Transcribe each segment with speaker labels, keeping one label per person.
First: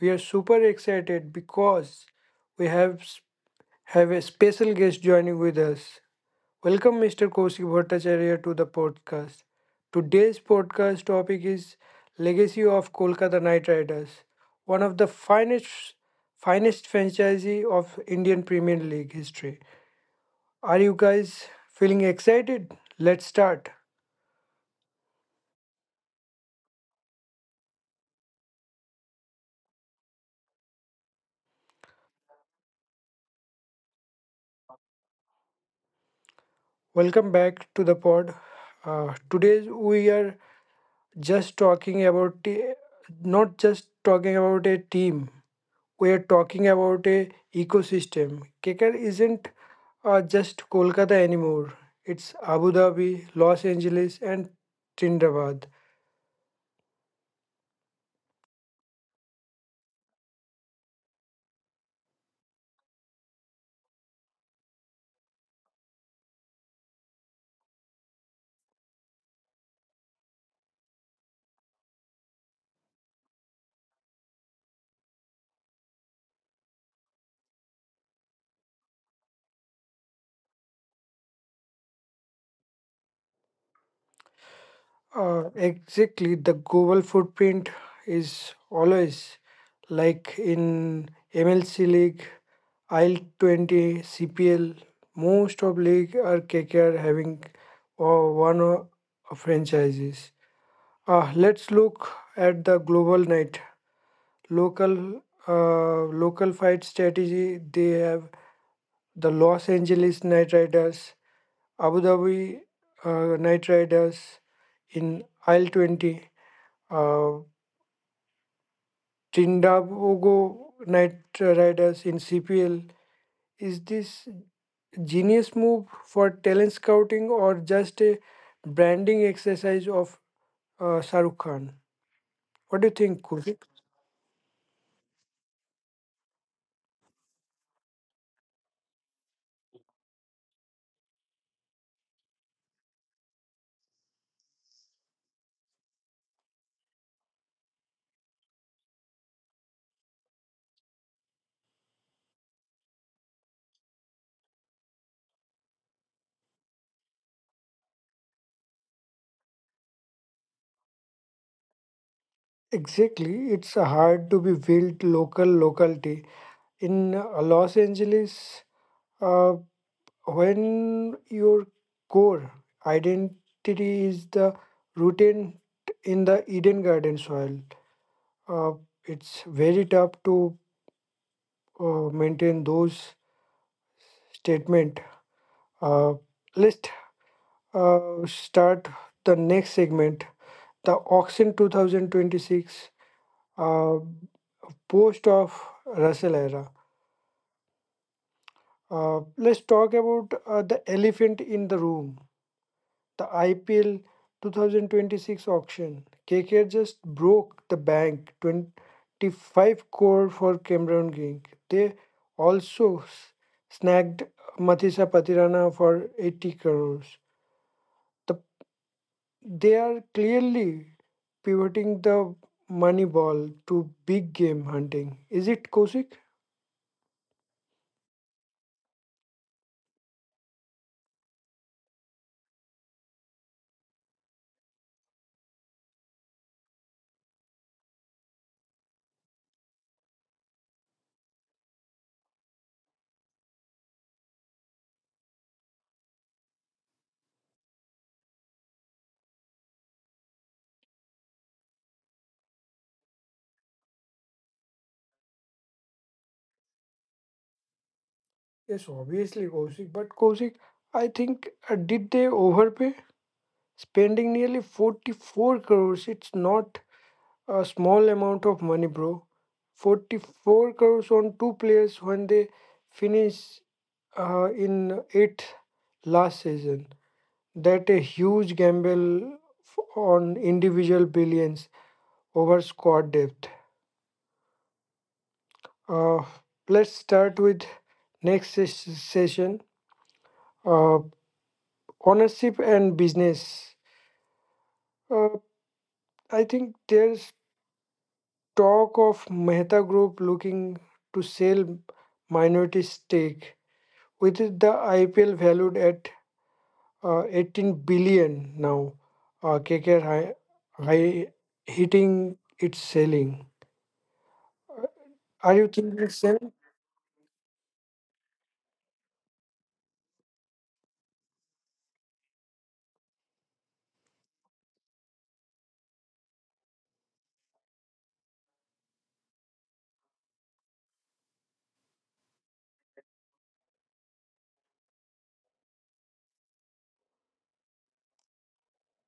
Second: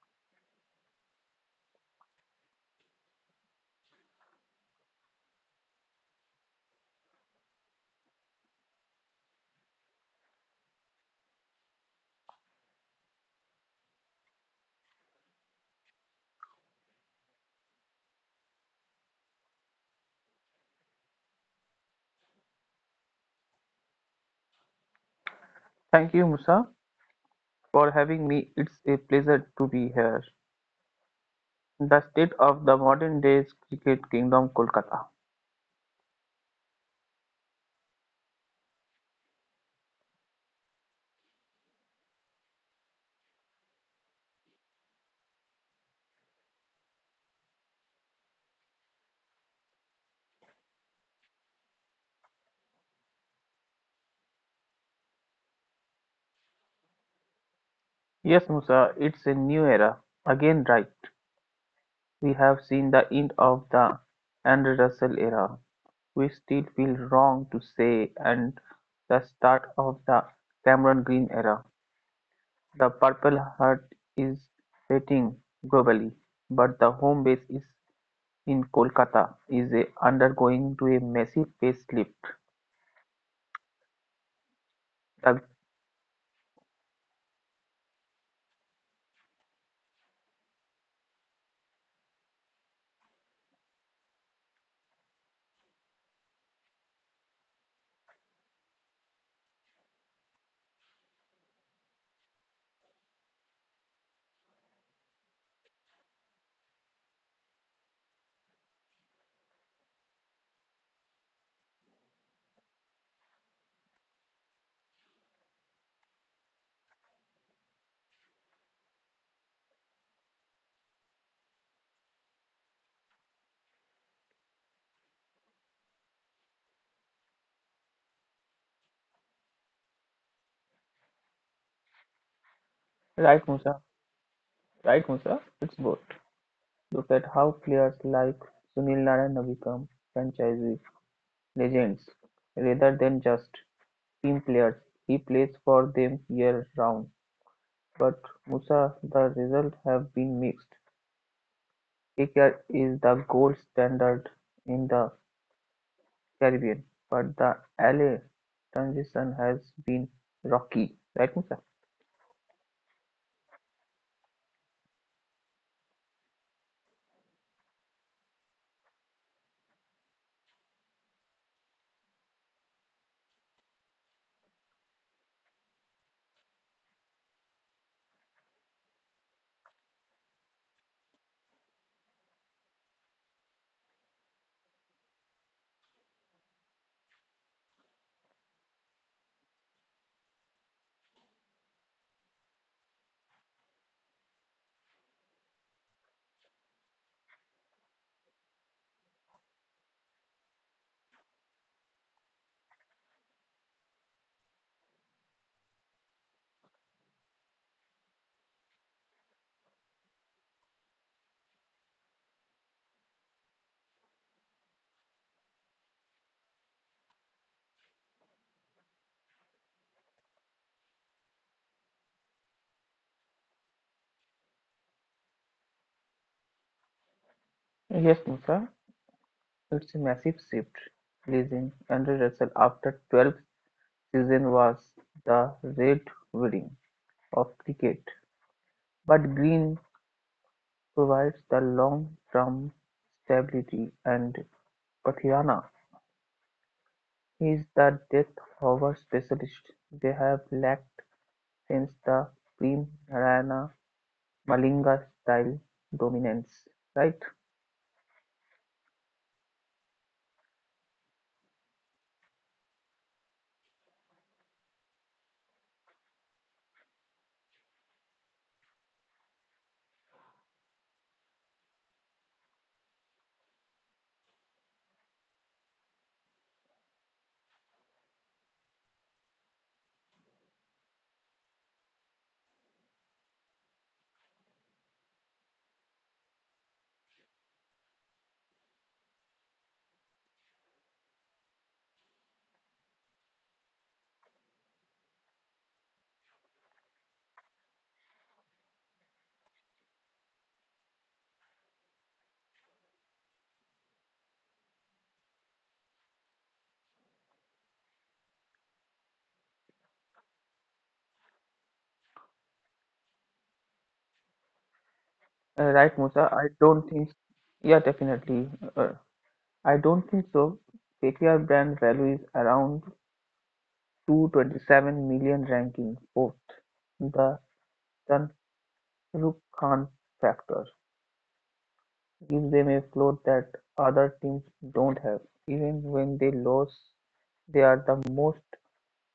Speaker 1: We are super excited because we have a special guest joining with us. Welcome, Mr. Kaushik Bhattacharya, to the podcast. Today's podcast topic is legacy of Kolkata Knight Riders, one of the finest franchise of Indian Premier League history. Are you guys feeling excited? Let's start.
Speaker 2: Thank you, Musa, for having me. It's a pleasure to be here. The state of the modern day cricket kingdom, Kolkata.
Speaker 1: Welcome back to the pod. Today we are just talking about a, not just talking about a team. We are talking about a ecosystem. KKR isn't just Kolkata anymore. It's Abu Dhabi, Los Angeles, and Trinidad.
Speaker 2: Yes, Musa, it's a new era. Again, right. We have seen the end of the Andrew Russell era. We still feel wrong to say, and the start of the Cameron Green era. The Purple Heart is fading globally, but the home base is in Kolkata is a undergoing to a massive facelift. Right,
Speaker 1: Exactly, the global footprint is always like in MLC league, IL 20, CPL. Most of league are KKR having one of franchises. Let's look at the global night. Local local fight strategy. They have the Los Angeles Night Riders, Abu Dhabi Night Riders in Isle 20, uh, Trindago Night Riders in CPL. Is this genius move for talent scouting or just a branding exercise of Shahrukh Khan? What do you think,
Speaker 2: right,
Speaker 1: Kulfi?
Speaker 2: Musa. Right, Musa. It's both. Look at how players like Sunil Narine have become franchise legends rather than just team players. He plays for them year round. But Musa, the results have been mixed. KKR is the gold standard in the Caribbean, but the LA transition has been rocky. Right, Musa?
Speaker 1: Exactly, it's hard to be built locality in Los Angeles uh, when your core identity is the rooted in the Eden Garden soil. Uh, it's very tough to maintain those statement. Uh, let's start the next segment, the auction 2026, uh, post of Russell era. Let's talk about the elephant in the room, the IPL 2026 auction. KKR just broke the bank 25 crore for Cameron King. They also snagged Mathisa Patirana for 80 crores. The, they are clearly pivoting the money ball to big game hunting. Is it Kosik?
Speaker 2: Yes, Musa. It's a massive shift, leaving Andre Russell after 12 season was the red wedding of cricket, but green provides the long-term stability and Pathiana is the depth hover specialist they have lacked since the Prem Narayana Malinga style dominance. Right?
Speaker 1: Yes, obviously, Kosik, but Kosik, I think, did they overpay? Spending nearly 44 crores, it's not a small amount of money, bro. 44 crores on two players when they finish in eighth last season, that a huge gamble on individual billions over squad depth. uh, let's start with next session, uh, ownership and business. uh, I think there's talk of Mehta Group looking to sell minority stake with the IPL valued at 18 billion now. KKR high hitting its selling. Uh, Are
Speaker 2: Uh,
Speaker 1: you
Speaker 2: right,
Speaker 1: thinking
Speaker 2: Musa. I
Speaker 1: same?
Speaker 2: don't think. Yeah, definitely. Uh, I don't think so. KKR brand value is around to ranking fourth. The Shahrukh Khan factor gives them a float that other teams don't have. Even when they lose, they are the most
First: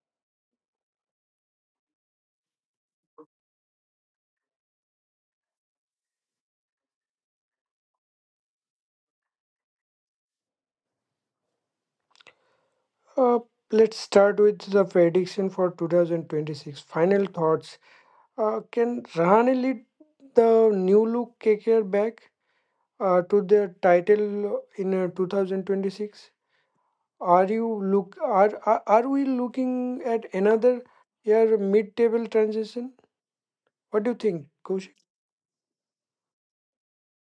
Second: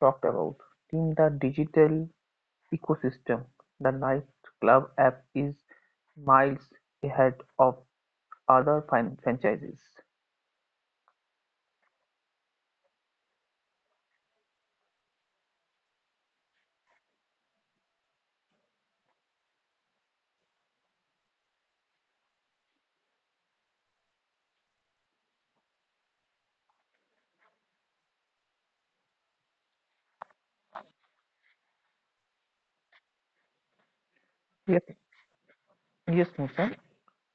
Speaker 2: talked about. In the digital ecosystem, the nightclub app is miles ahead of other franchises.
Speaker 1: Uh, let's start with the prediction for 2026. Final thoughts. Can Rahane lead the new look KKR back to their title in 2026? Are you look are we looking at another year mid-table transition? What do you think,
Speaker 2: Yes,
Speaker 1: Kaushik?
Speaker 2: yes, Nusant.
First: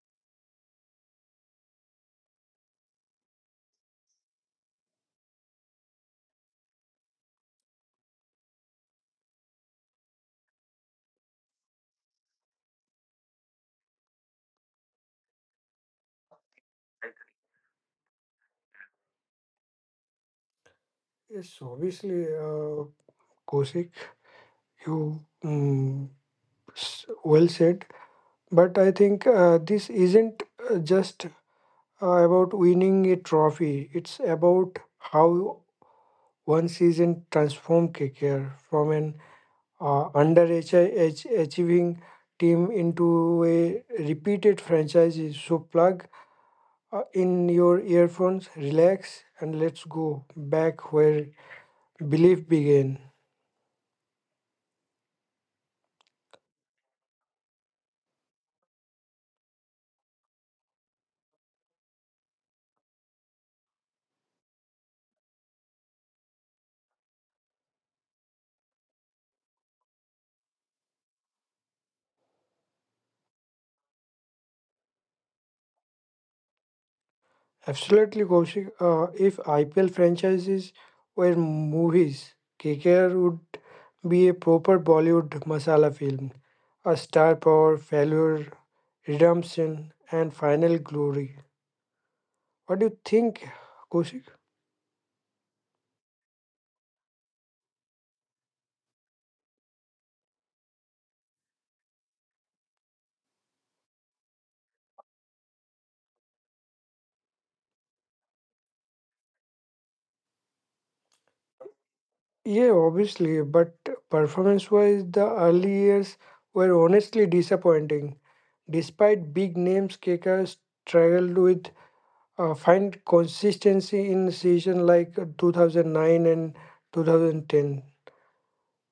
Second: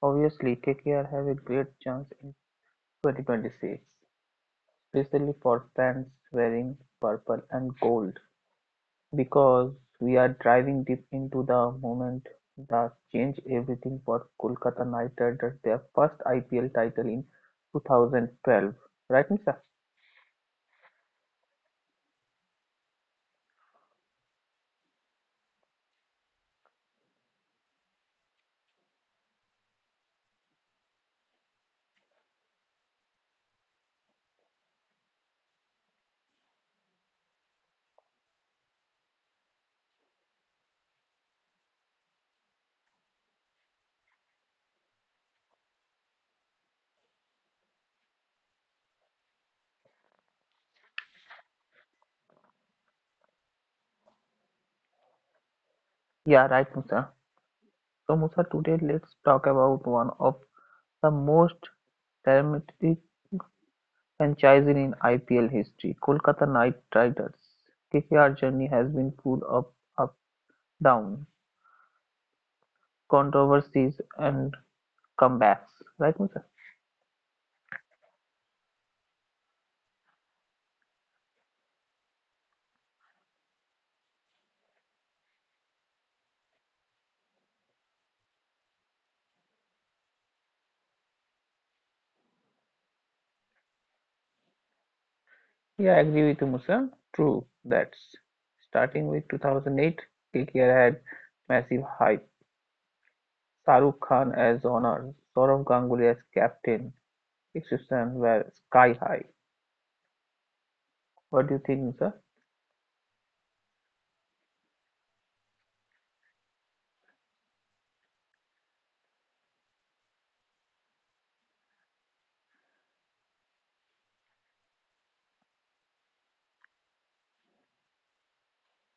Speaker 2: Obviously, KKR have a great chance in 2026, especially for fans wearing purple and gold, because we are driving deep into the moment that changed everything for Kolkata Knight Riders, their first IPL title in 2012. Right, Musa?
Speaker 1: Yes, obviously, Kaushik, you well said. But I think this isn't just about winning a trophy. It's about how one season transformed KKR from an underachieving team into a repeated franchise. So plug in your earphones, relax, and let's go back where belief began.
Speaker 2: Yeah, right, Musa. So, Musa, today let's talk about one of the most dramatic franchise in IPL history, Kolkata Knight Riders. KKR journey has been full of up, down, controversies, and comebacks, right, Musa?
Speaker 1: Absolutely, Kaushik. If IPL franchises were movies, KKR would be a proper Bollywood masala film, a star power, failure, redemption, and final glory. What do you think, Kaushik?
Speaker 2: Yeah, I agree with you, Musa. True, that's starting with 2008, KKR had massive hype. Shahrukh Khan as owner, Sourav Ganguly as captain, expectations were sky high. What do you think, Musa?
Speaker 1: Yeah, obviously, but performance-wise, the early years were honestly disappointing. Despite big names, KKR struggled with find consistency in season like 2009 and 2010.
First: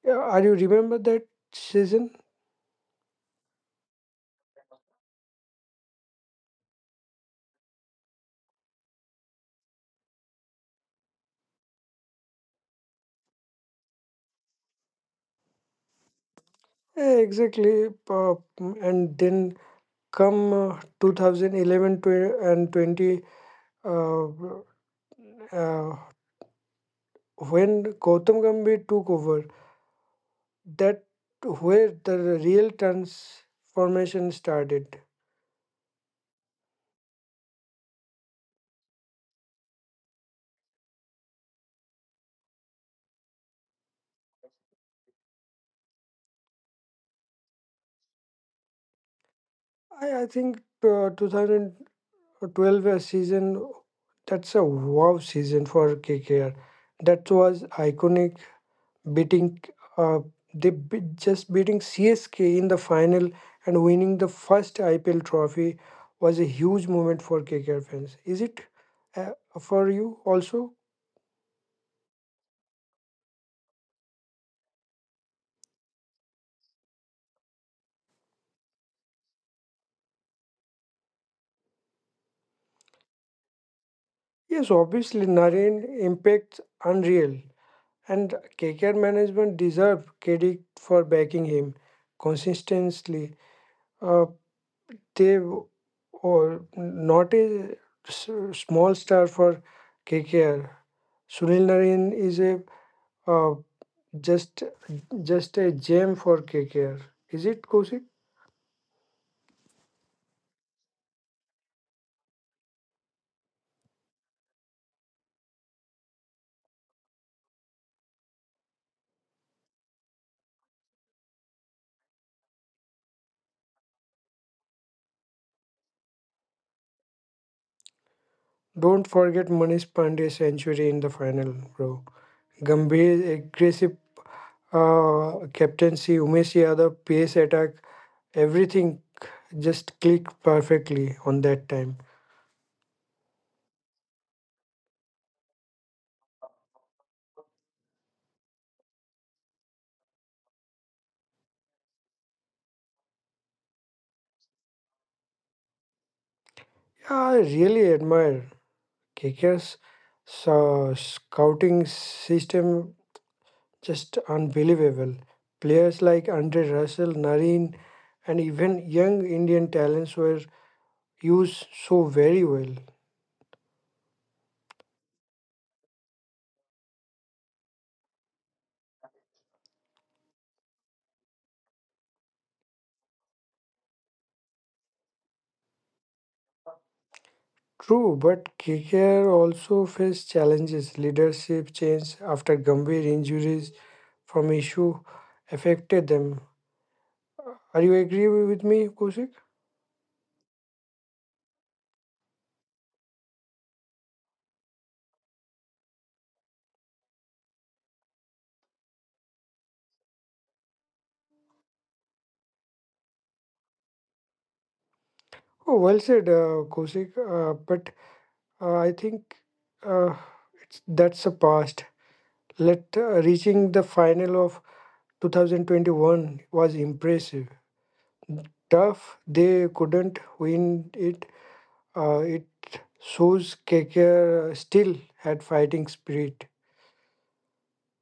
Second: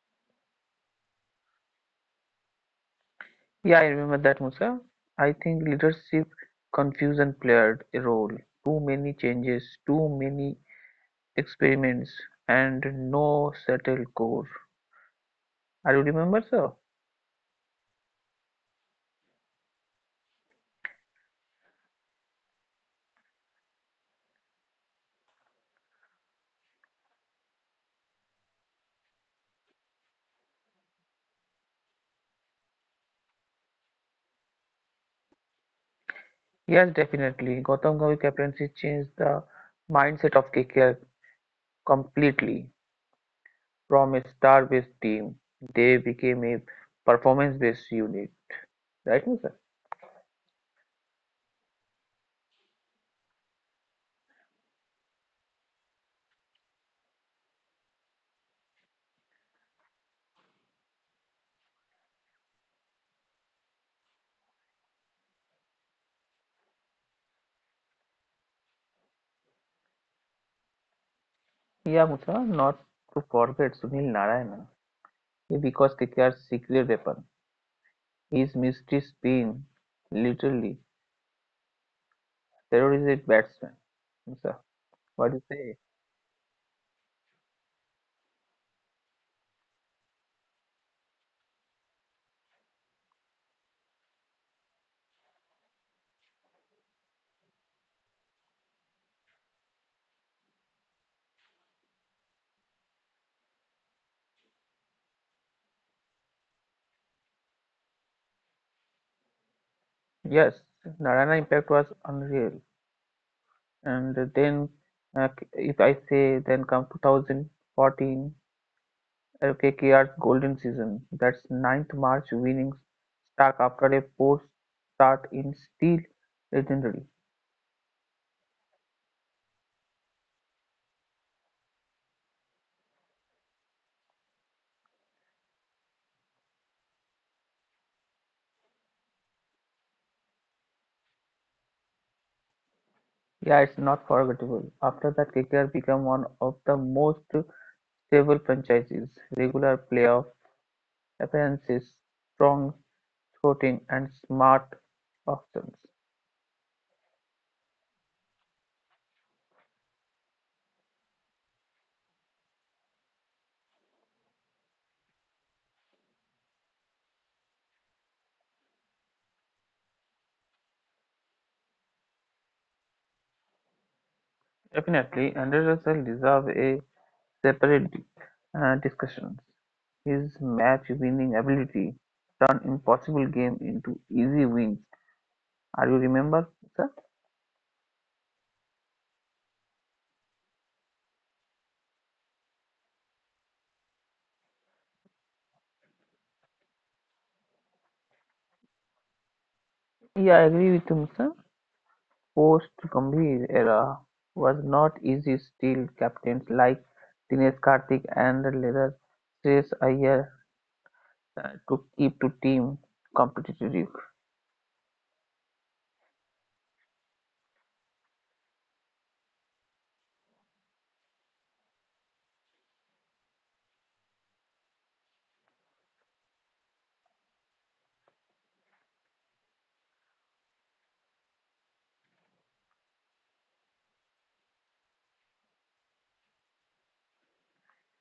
Speaker 1: Yeah, are you remember that season?
Speaker 2: Yeah, I remember that, Musa. I think leadership confusion played a role. Too many changes, too many experiments, and no settled core. Are you remember, sir?
Speaker 1: Yeah, exactly. And then come 2011 tw- and 20 uh, uh, when Gautam Gambhir took over, that where the real transformation started.
Speaker 2: Yes, definitely. Gautam Gambhir captaincy changed the mindset of KKR completely. From a star-based team, they became a performance-based unit. Right, Musa?
Speaker 1: I think 2000, 12 season that's a wow season for KKR that was iconic, beating uh, beating CSK in the final, and winning the first IPL trophy was a huge moment for KKR fans. Is it uh, for you also?
Speaker 2: Yeah, Musa. Not to forget Sunil Narayana. Because KKR's secret weapon is mystery spin, literally. There is a batsman. Musa,
Speaker 1: Yes, obviously,
Speaker 2: what do you
Speaker 1: Naren
Speaker 2: say?
Speaker 1: impacts unreal, and KKR management deserve credit for backing him consistently. Uh, they w- or not a s- small star for KKR. Sunil Narine is a uh, just just a gem for KKR. Is it Kosik?
Speaker 2: Yes, Narayana impact was unreal. And then, if I say, then come 2014. KKR Golden Season, that's ninth March winning streak after a poor start in still legendary.
Speaker 1: Don't forget Manish Pandey's century in the final, bro. Gambhir aggressive captaincy, Umesh Yadav pace attack, everything just clicked perfectly on that time.
Speaker 2: Yeah, it's not forgettable. After that, KKR became one of the most stable franchises. Regular playoff appearances, strong shooting, and smart options.
Speaker 1: Yeah, I really admire kickers. So scouting system just unbelievable. Players like Andre Russell, Nareen, and even young Indian talents were used so very well.
Speaker 2: Definitely, Andre Russell deserves a separate discussion. His match-winning ability turned impossible games into easy wins. Are you remember, sir?
Speaker 1: True, but KKR also faced challenges. Leadership change after Gambhir injuries from issue affected them. Are you agree with me, Kosik?
Speaker 2: Yeah, I agree with him, sir. Post Gambhir era was not easy. Still, captains like Dinesh Karthik and Leather Chase Iyer to keep to team competitive.
Speaker 1: Oh, well said, Kosik. But I think uh, it's that's a past. Let reaching the final of 2021 was impressive. Tough, they couldn't win it. It shows KKR still had fighting spirit.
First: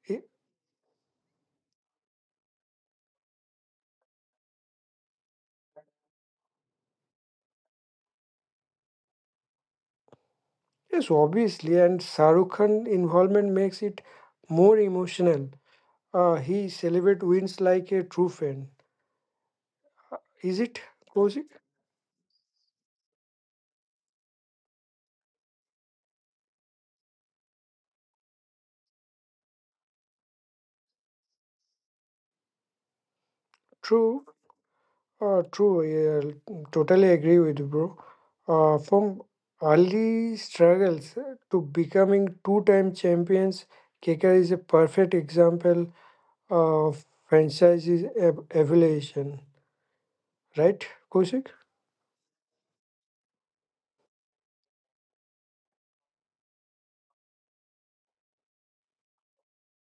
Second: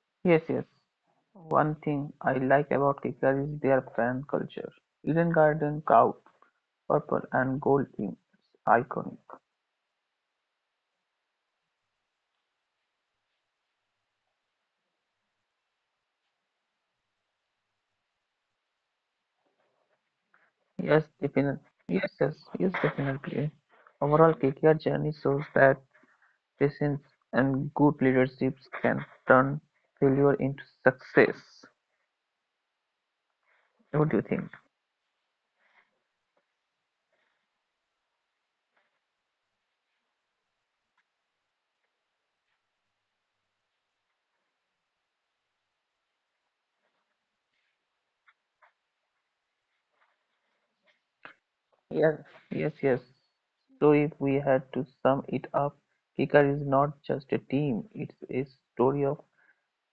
Speaker 1: Y-
Speaker 2: Yes, yes. One thing I like about KKR is their fan culture. Eden Garden crowd, purple and gold team, iconic.
Speaker 1: Yes, obviously, and Shahrukh Khan involvement makes it more emotional. He celebrates wins like a true fan. Is it
Speaker 2: Yes,
Speaker 1: Kaushik?
Speaker 2: definitely. Yes, yes, yes, definitely. Overall, KKR journey shows that patience and good leadership can turn failure into success. What do you
Speaker 1: True.
Speaker 2: think?
Speaker 1: True, yeah, totally agree with you, bro. From early struggles to becoming two-time champions, KKR is a perfect example of franchise's evolution, right, Kosik?
Speaker 2: Yes, yes. So if we had to sum it up, Kicker is not just a team, it's a story of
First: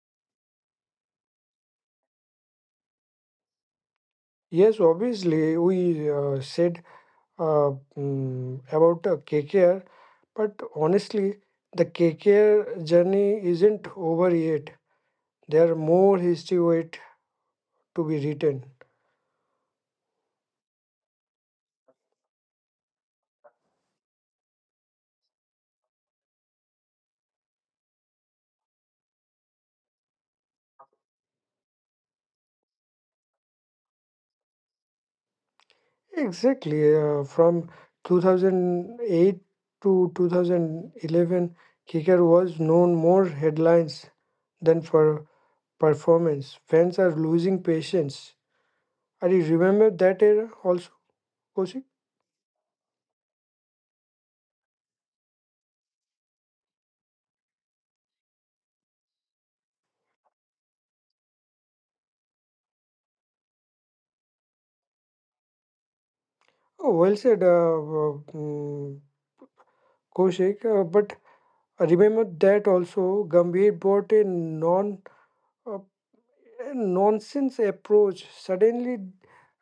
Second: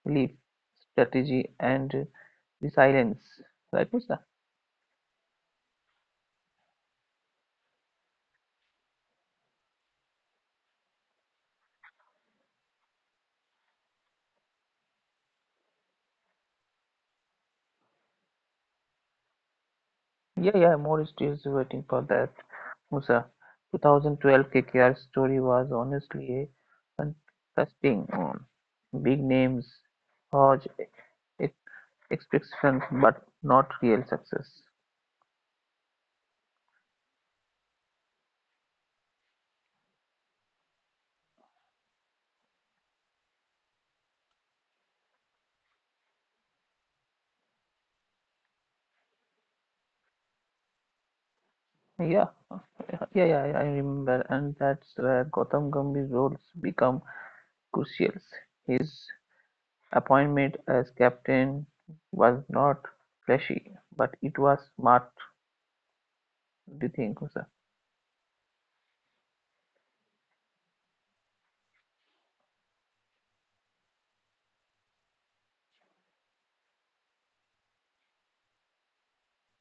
Speaker 2: belief, strategy, and resilience. Right, Musa?
Speaker 1: Yes, obviously, we said uh, about KKR, but honestly, the KKR journey isn't over yet. There are more history wait to be written.
Speaker 2: Yeah, more is waiting for that. Musa, 2012 KKR story was honestly a contrasting one. Big names, Hodge, expectations but not real success.
Speaker 1: Exactly. From 2008 to 2011, Kicker was known more headlines than for performance. Fans are losing patience. Are you remember that era also, Koshik?
Speaker 2: Yeah, yeah, I remember, and that's where Gautam Gambhir's roles become crucial. His appointment as captain was not flashy, but it was smart. Do you
Speaker 1: Oh, well
Speaker 2: think,
Speaker 1: said,
Speaker 2: sir?
Speaker 1: Koshik. But remember that also, Gambhir brought uh, a nonsense approach. Suddenly,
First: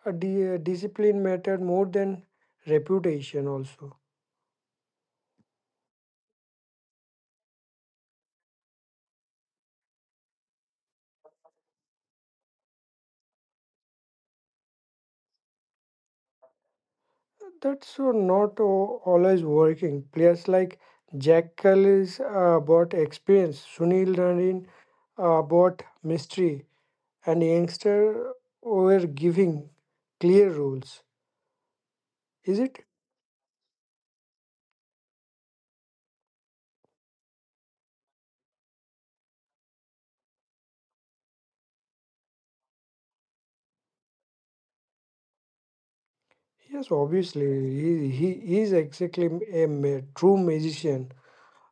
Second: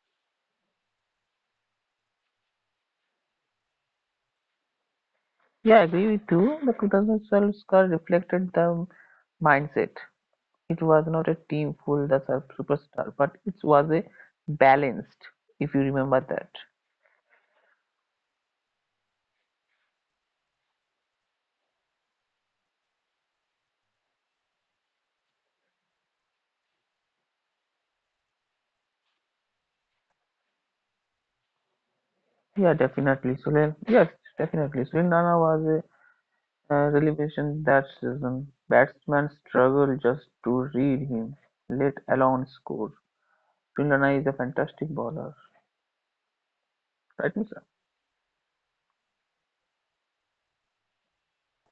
Speaker 1: discipline mattered more than reputation also.
Speaker 2: Yeah, I agree with you. The 2012 score reflected the mindset. It was not a team full of superstar, but it was a balanced. If you remember that.
Speaker 1: That's not always working. Players like Jack Kellis brought experience, Sunil Narin brought mystery, and youngster were giving clear rules. Is
Speaker 2: Yeah,
Speaker 1: it?
Speaker 2: definitely, Sulil. Yes, definitely. Sulil Nana was a revelation that season. Batsman struggled just to read him, let alone score. Sulil Nana is a fantastic bowler,
Speaker 1: Yes,
Speaker 2: right,
Speaker 1: obviously.
Speaker 2: Mr.?
Speaker 1: He is exactly a true magician.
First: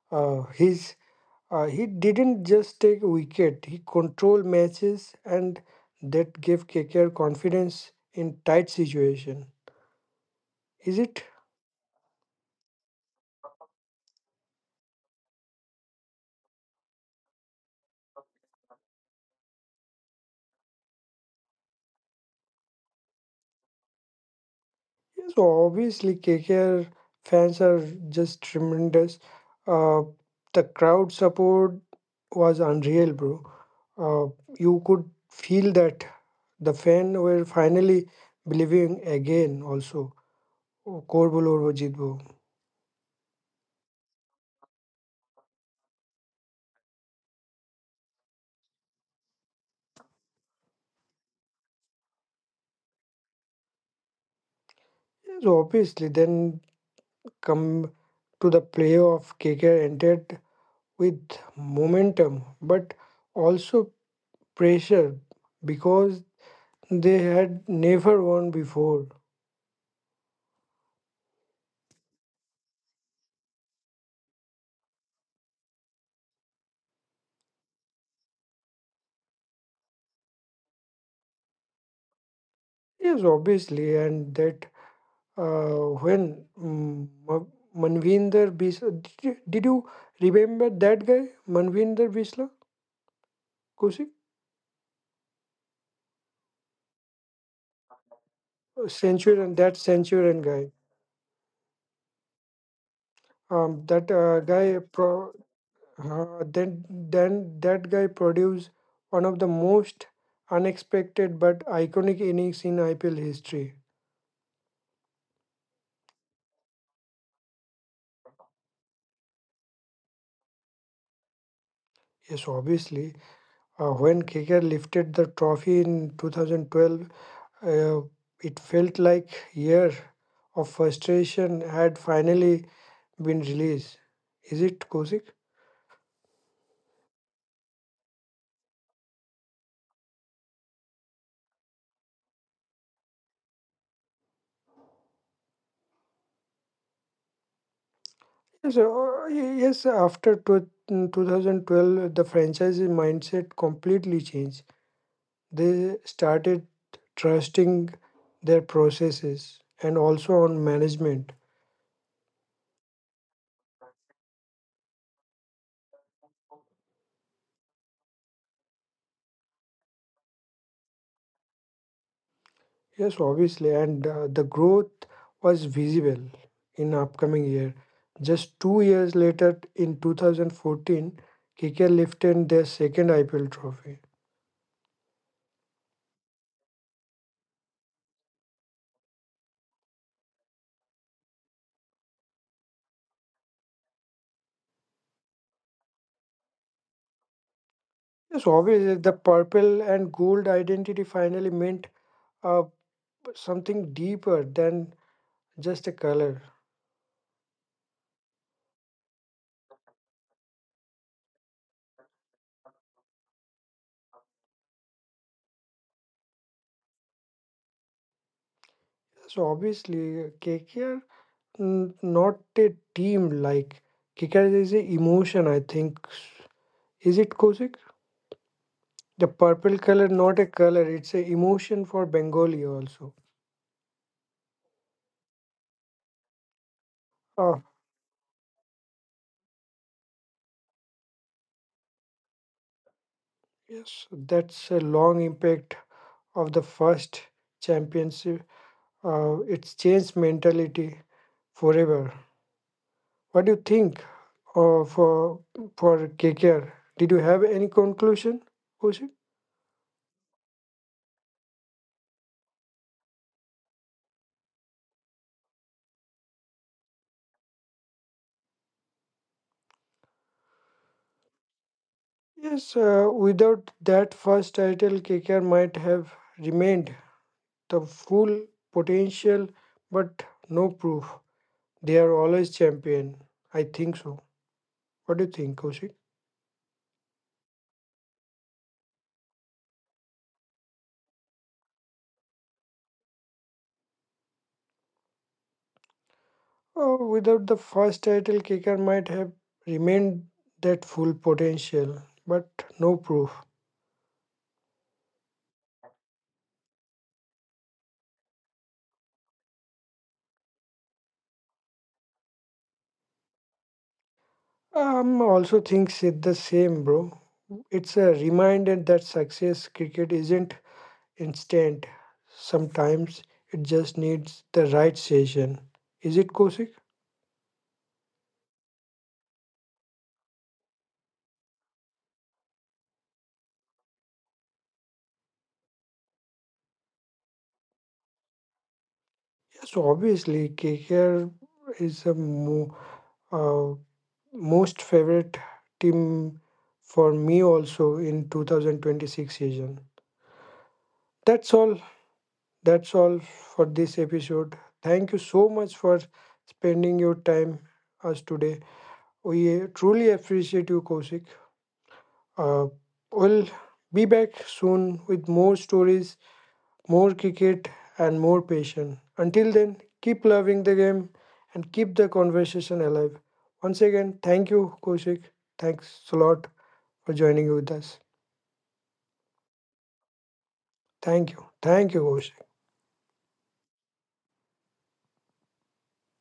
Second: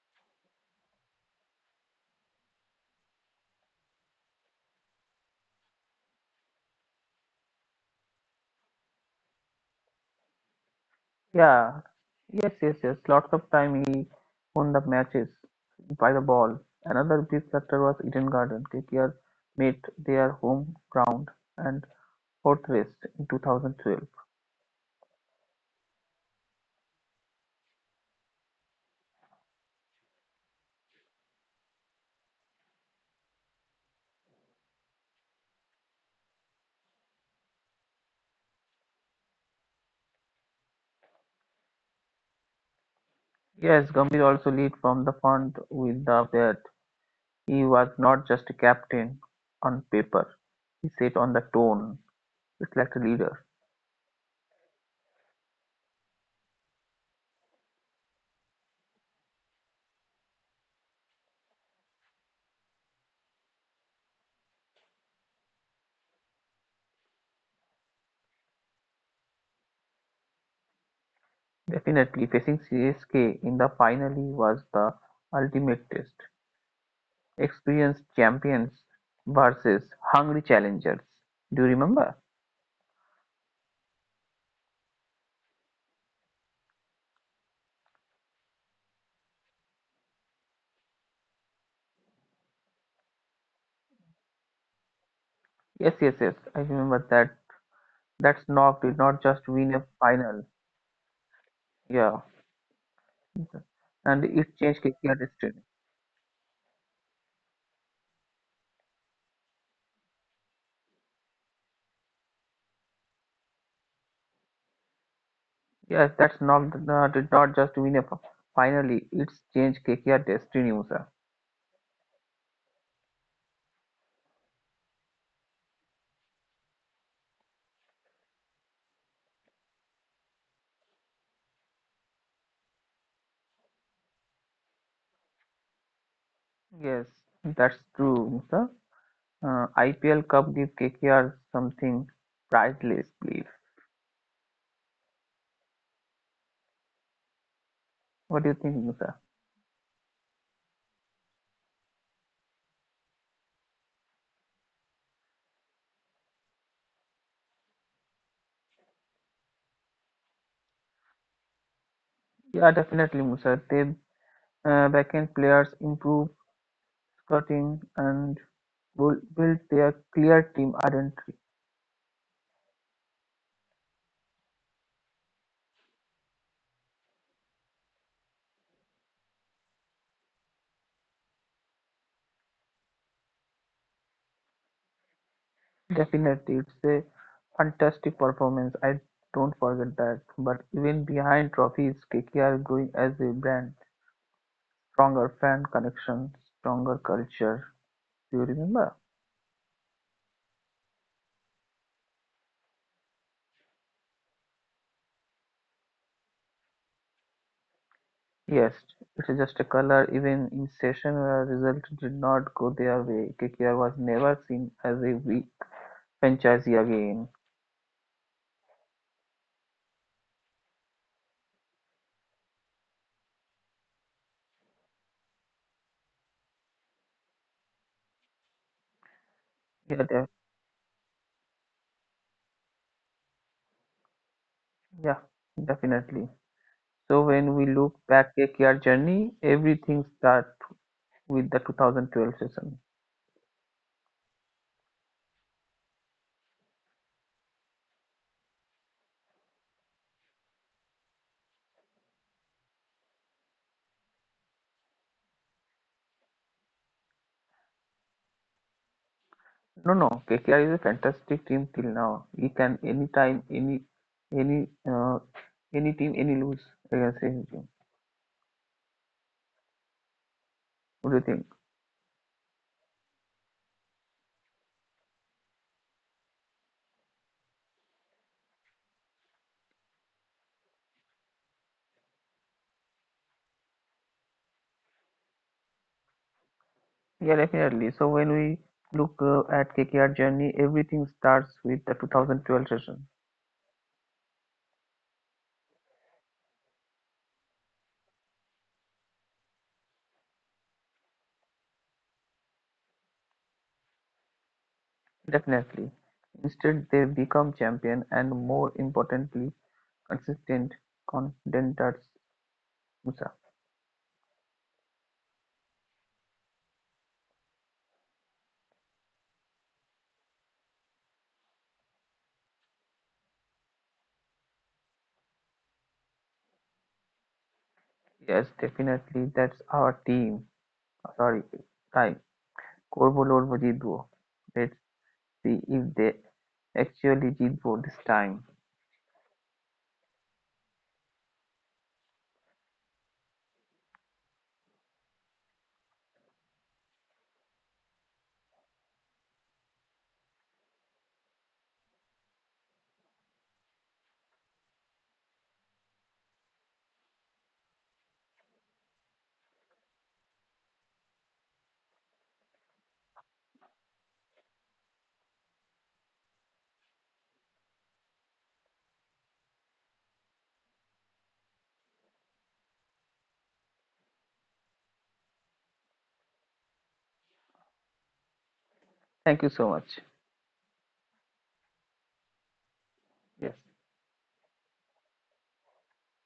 Speaker 1: Uh, his, he didn't just take wicket, he controlled matches, and that gave KKR confidence in tight situation. Is it?
Speaker 2: Yeah, yes. Lots of time he won the matches by the ball. Another big factor was Eden Garden. KKR made their home ground and fortress in 2012.
Speaker 1: Yeah, so obviously, KKR fans are just tremendous. Uh, the crowd support was unreal, bro. Uh, you could feel that the fans were finally believing again. Also, kor bolo aur wo jeet wo.
Speaker 2: Yes, Gambhir also lead from the front with the bat. He was not just a captain on paper, he set on the tone, reflected like leader.
Speaker 1: Yeah, so obviously, then come to the playoff, KKR entered with momentum, but also pressure because they had never won before.
Speaker 2: Definitely facing CSK in the final was the ultimate test. Experienced champions versus hungry challengers. Do you remember?
Speaker 1: Yes, obviously, and that when Manvinder Bisla, did you remember that guy, Manvinder Bisla, Kusik?
Speaker 2: Yes. I remember that. That snob did not just
Speaker 1: Centurion,
Speaker 2: win
Speaker 1: that
Speaker 2: a
Speaker 1: Centurion
Speaker 2: final.
Speaker 1: guy,
Speaker 2: Yeah,
Speaker 1: that
Speaker 2: and it changed
Speaker 1: guy
Speaker 2: KKR
Speaker 1: pro,
Speaker 2: destiny.
Speaker 1: then that guy produced one of the most unexpected but iconic innings in IPL history.
Speaker 2: Yes, that snob did not just win a finally. It's changed KKR destiny, Musa.
Speaker 1: Yes, obviously, when KKR lifted the trophy in 2012. Uh, it felt like year of frustration had finally been released. Is it Kosik?
Speaker 2: Yes, that's true, Musa. IPL Cup give KKR something priceless, believe. What do you think,
Speaker 1: Yes,
Speaker 2: Musa?
Speaker 1: yes. After 2012, the franchise mindset completely changed. They started trusting their processes and also on management.
Speaker 2: Yeah, definitely, Musa. They backend players improve scouting and will build their clear team identity.
Speaker 1: Yes, obviously, and the growth was visible in upcoming year. Just 2 years later, in 2014, KKR lifted their second IPL trophy.
Speaker 2: Definitely, it's a fantastic performance. I don't forget that. But even behind trophies, KKR is growing as a brand, stronger fan connection, stronger culture. Do you
Speaker 1: Yes, obviously,
Speaker 2: remember?
Speaker 1: the purple and gold identity finally meant uh, something deeper than just a color.
Speaker 2: Yes, it's just a color. Even in session where results did not go their way, KKR was never seen as a weak franchise again.
Speaker 1: So obviously, KKR not a team like KKR is an emotion. I think, is it Kosik? The purple
Speaker 2: Yeah,
Speaker 1: color,
Speaker 2: de-
Speaker 1: not a color, it's a emotion for Bengali also.
Speaker 2: yeah, Definitely. So when
Speaker 1: Ah,
Speaker 2: we look back KKR journey, everything starts with the 2012 season.
Speaker 1: yes, that's a long impact of the first championship. It's changed mentality forever. What do you think uh, for for KKR? Did you have any conclusion, Koushik?
Speaker 2: No, no, KKR is a fantastic team till now. He can anytime, any, uh, any team, any lose against any team. What do you think?
Speaker 1: Yes, without that first title, KKR might have remained the full potential, but no proof. They are always champion. I think so. What do you think, Kaushik?
Speaker 2: Yeah, definitely. So when we look at KKR journey, everything starts with the 2012 season.
Speaker 1: Oh, without the first title, KKR might have remained that full potential, but no proof.
Speaker 2: Definitely. Instead, they become champion and more importantly, consistent contenders. Musa.
Speaker 1: Also thinks it the same, bro. It's a reminder that success cricket isn't instant. Sometimes it just needs the right session. Is it Kosik?
Speaker 2: Yes, definitely. That's our team. Sorry, time. Korbo Lorbo Jitbo. Let's see if they actually Jitbo this time.
Speaker 1: Yes, obviously. KKR is a uh, most favorite team for me also in 2026 season. That's all. That's all for this episode. Thank you so much for spending your time us today. We truly appreciate you, Kosik. Uh, we'll be back soon with more stories, more cricket, and more passion. Until then, keep loving the game and keep the conversation alive. Once again, thank you, Kosik. Thanks a lot for joining with us.
Speaker 2: Thank you so much.
Speaker 1: Thank you. Thank you, Kosik.
Speaker 2: Yes.